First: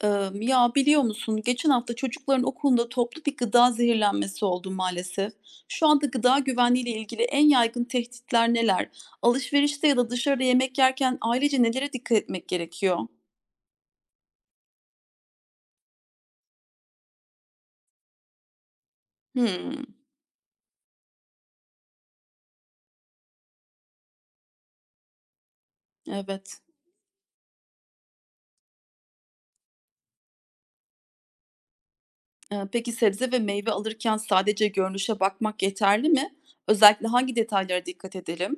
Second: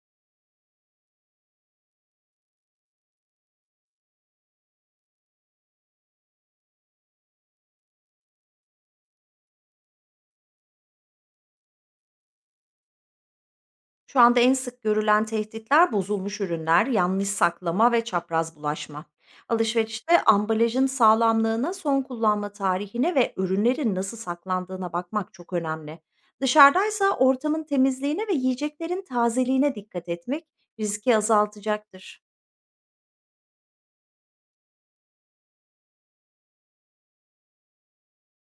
Biliyor musun, geçen hafta çocukların okulunda toplu bir gıda zehirlenmesi oldu maalesef. Şu anda gıda güvenliği ile ilgili en yaygın tehditler neler? Alışverişte ya da dışarıda yemek yerken ailece nelere dikkat etmek gerekiyor? Şu anda en sık görülen tehditler bozulmuş ürünler, yanlış saklama ve çapraz bulaşma. Hımm, Alışverişte ambalajın sağlamlığına, son kullanma tarihine ve ürünlerin nasıl saklandığına bakmak çok önemli. evet. Dışarıdaysa ortamın temizliğine ve yiyeceklerin tazeliğine dikkat etmek riski azaltacaktır. Peki sebze ve meyve alırken sadece görünüşe bakmak yeterli mi? Özellikle hangi detaylara dikkat edelim?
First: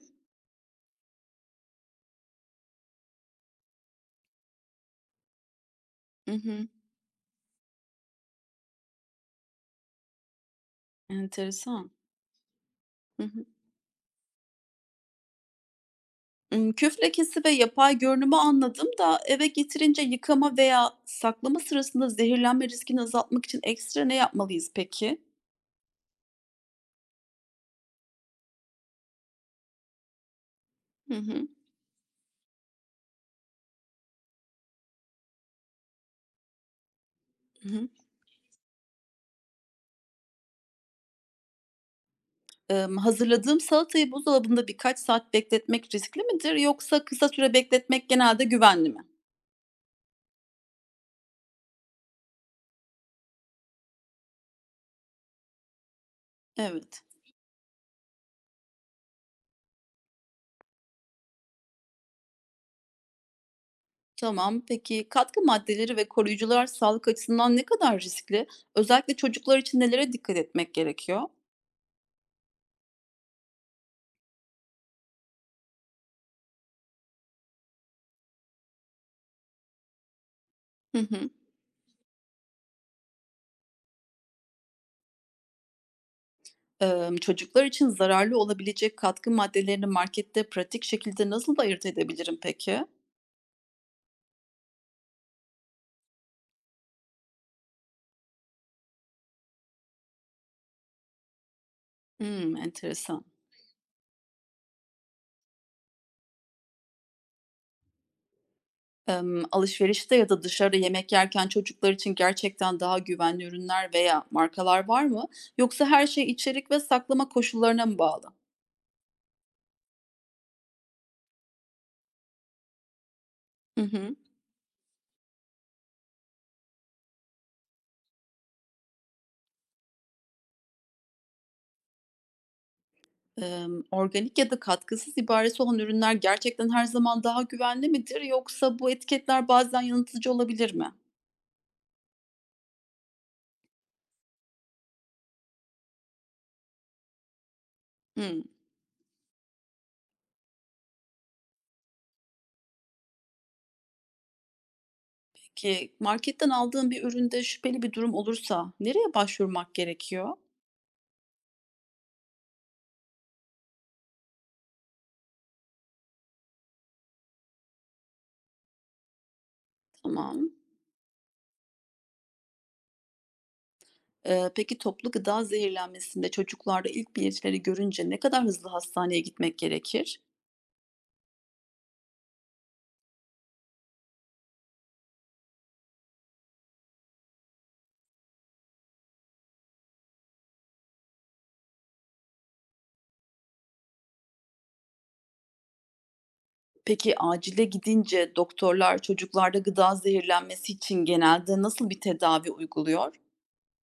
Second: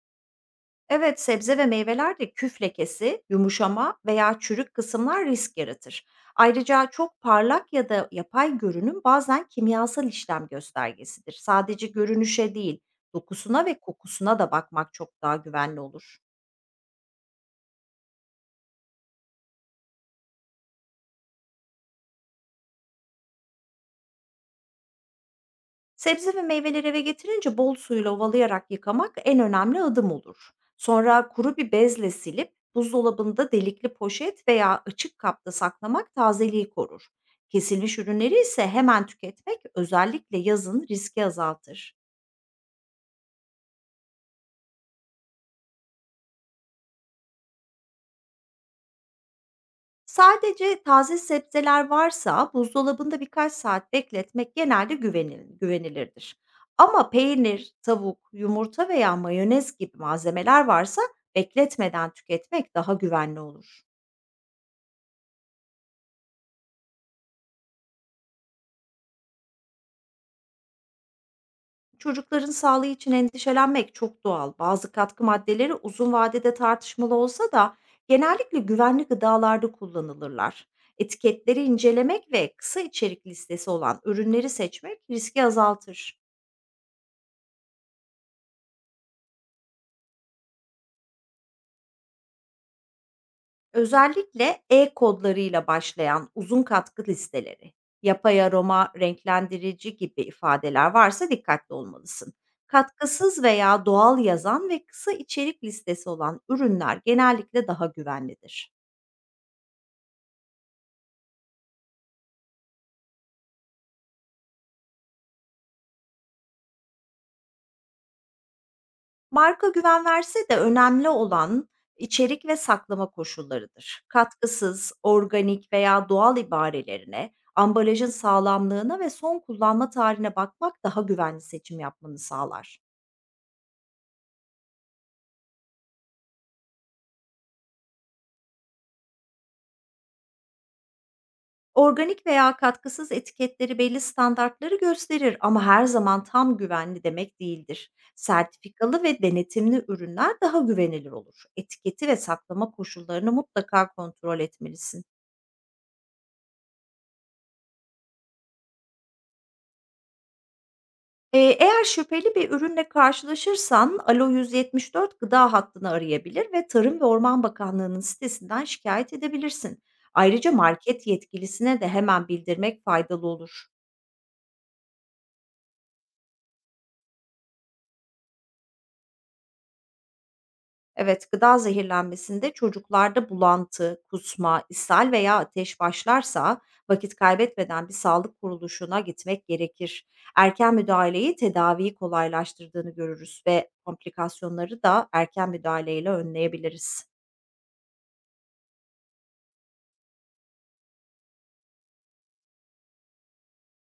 Evet, sebze ve meyvelerde küf lekesi, yumuşama veya çürük kısımlar risk yaratır. Hı hı, Ayrıca çok parlak ya da yapay görünüm bazen kimyasal işlem göstergesidir. Sadece enteresan. görünüşe değil, Hı hı. dokusuna ve kokusuna da bakmak çok daha güvenli olur. Küf lekesi ve yapay görünümü anladım da eve getirince yıkama veya saklama sırasında zehirlenme riskini azaltmak için ekstra ne yapmalıyız peki? Sebze ve meyveleri eve getirince bol suyla ovalayarak yıkamak en önemli adım olur. Hı Sonra hı. kuru bir bezle silip buzdolabında delikli poşet veya açık kapta saklamak tazeliği korur. Hı hı. Kesilmiş ürünleri ise hemen tüketmek özellikle yazın riski azaltır. Hazırladığım salatayı buzdolabında birkaç saat bekletmek riskli midir yoksa kısa süre bekletmek genelde güvenli mi? Sadece taze sebzeler varsa buzdolabında birkaç saat bekletmek genelde güvenilirdir. Evet. Ama peynir, tavuk, yumurta veya mayonez gibi malzemeler varsa bekletmeden tüketmek daha güvenli olur. Tamam. Peki katkı maddeleri ve koruyucular sağlık açısından ne kadar riskli? Özellikle çocuklar için nelere dikkat etmek gerekiyor? Çocukların sağlığı için endişelenmek çok doğal. Bazı katkı maddeleri uzun vadede tartışmalı olsa da genellikle güvenli gıdalarda kullanılırlar. Hı hı. Etiketleri incelemek ve kısa içerik listesi olan ürünleri seçmek riski azaltır. Çocuklar için zararlı olabilecek katkı maddelerini markette pratik şekilde nasıl ayırt edebilirim peki? Özellikle E kodlarıyla başlayan uzun katkı listeleri, yapay aroma, renklendirici gibi ifadeler varsa dikkatli olmalısın. Hımm, enteresan. Katkısız veya doğal yazan ve kısa içerik listesi olan ürünler genellikle daha güvenlidir. Alışverişte ya da dışarıda yemek yerken çocuklar için gerçekten daha güvenli ürünler veya markalar var mı? Yoksa her şey içerik ve saklama koşullarına mı bağlı? Marka güven verse de önemli olan içerik ve saklama Hı koşullarıdır. hı. Katkısız, organik veya doğal ibarelerine, ambalajın sağlamlığına ve son kullanma tarihine bakmak daha güvenli seçim yapmanı sağlar. Organik ya da katkısız ibaresi olan ürünler gerçekten her zaman daha güvenli midir yoksa bu etiketler bazen yanıltıcı olabilir mi? Organik veya katkısız etiketleri belli standartları gösterir ama her zaman tam güvenli demek değildir. Hımm. Sertifikalı ve denetimli ürünler daha güvenilir olur. Etiketi ve saklama koşullarını mutlaka kontrol etmelisin. Ki marketten aldığım bir üründe şüpheli bir durum olursa nereye başvurmak gerekiyor? Eğer şüpheli bir ürünle karşılaşırsan Alo 174 gıda hattını arayabilir ve Tarım ve Orman Bakanlığı'nın sitesinden şikayet edebilirsin. Tamam. Ayrıca market yetkilisine de hemen bildirmek faydalı olur. Peki toplu gıda zehirlenmesinde çocuklarda ilk belirtileri görünce ne kadar hızlı hastaneye gitmek gerekir? Evet, gıda zehirlenmesinde çocuklarda bulantı, kusma, ishal veya ateş başlarsa vakit kaybetmeden bir sağlık kuruluşuna gitmek gerekir. Erken müdahaleyi tedaviyi kolaylaştırdığını görürüz ve komplikasyonları da erken müdahaleyle önleyebiliriz. Peki acile gidince doktorlar çocuklarda gıda zehirlenmesi için genelde nasıl bir tedavi uyguluyor?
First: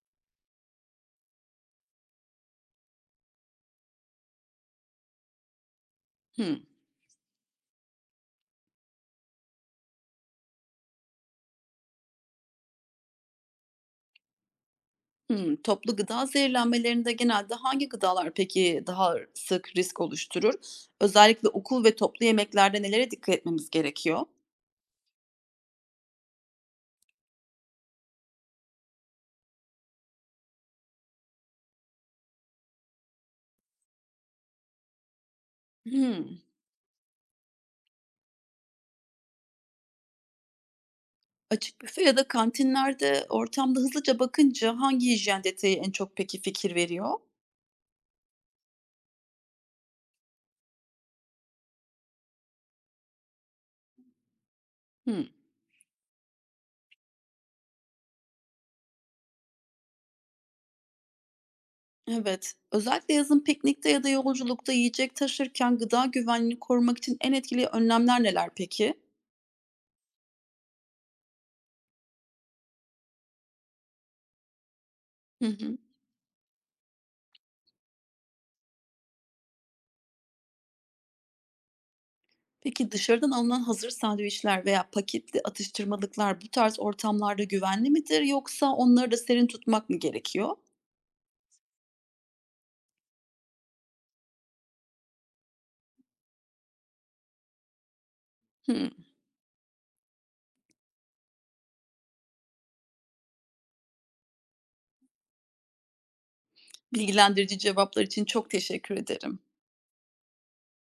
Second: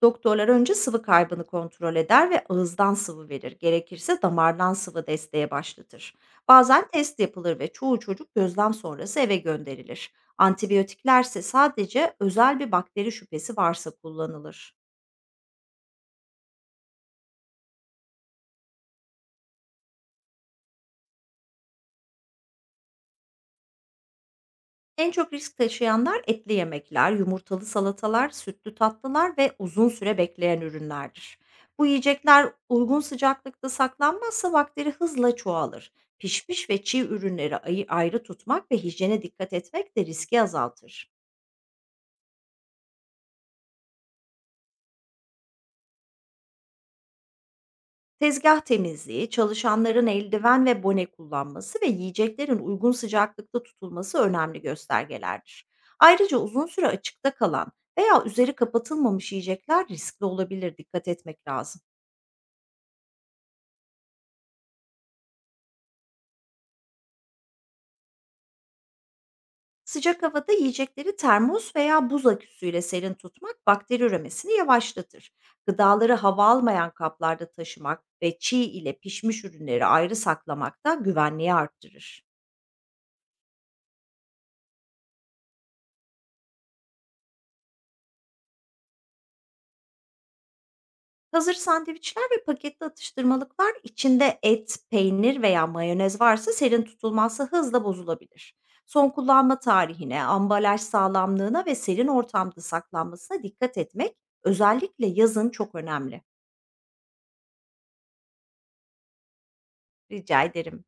Doktorlar önce sıvı kaybını kontrol eder ve ağızdan sıvı verir. Gerekirse damardan sıvı desteğe başlatır. Hımm. Bazen test yapılır ve çoğu çocuk gözlem sonrası eve gönderilir. Antibiyotiklerse sadece özel bir bakteri şüphesi varsa kullanılır. Hımm. Toplu gıda zehirlenmelerinde genelde hangi gıdalar peki daha sık risk oluşturur? Özellikle okul ve toplu yemeklerde nelere dikkat etmemiz gerekiyor? En çok risk taşıyanlar etli yemekler, yumurtalı salatalar, sütlü tatlılar ve uzun süre bekleyen ürünlerdir. Bu yiyecekler uygun sıcaklıkta saklanmazsa bakteri hızla çoğalır. Hımm. Pişmiş ve çiğ ürünleri ayrı tutmak ve hijyene dikkat etmek de riski azaltır. Açık büfe ya da kantinlerde ortamda hızlıca bakınca hangi hijyen detayı en çok peki fikir veriyor? Tezgah temizliği, çalışanların eldiven ve bone kullanması ve yiyeceklerin uygun sıcaklıkta tutulması önemli Hımm. göstergelerdir. Ayrıca uzun süre açıkta kalan veya üzeri kapatılmamış yiyecekler riskli olabilir, dikkat etmek lazım. Evet. Özellikle yazın piknikte ya da yolculukta yiyecek taşırken gıda güvenliğini korumak için en etkili önlemler neler peki? Sıcak havada yiyecekleri termos veya buz aküsüyle serin tutmak bakteri üremesini yavaşlatır. Hı hı. Gıdaları hava almayan kaplarda taşımak ve çiğ ile pişmiş ürünleri ayrı saklamak da güvenliği arttırır. Peki dışarıdan alınan hazır sandviçler veya paketli atıştırmalıklar bu tarz ortamlarda güvenli midir yoksa onları da serin tutmak mı gerekiyor? Hazır sandviçler ve paketli atıştırmalıklar içinde et, peynir veya mayonez varsa serin tutulması hızla bozulabilir. Hmm, Son kullanma tarihine, ambalaj sağlamlığına ve serin ortamda saklanmasına dikkat etmek özellikle yazın çok önemli. bilgilendirici cevaplar için çok teşekkür ederim. Rica ederim.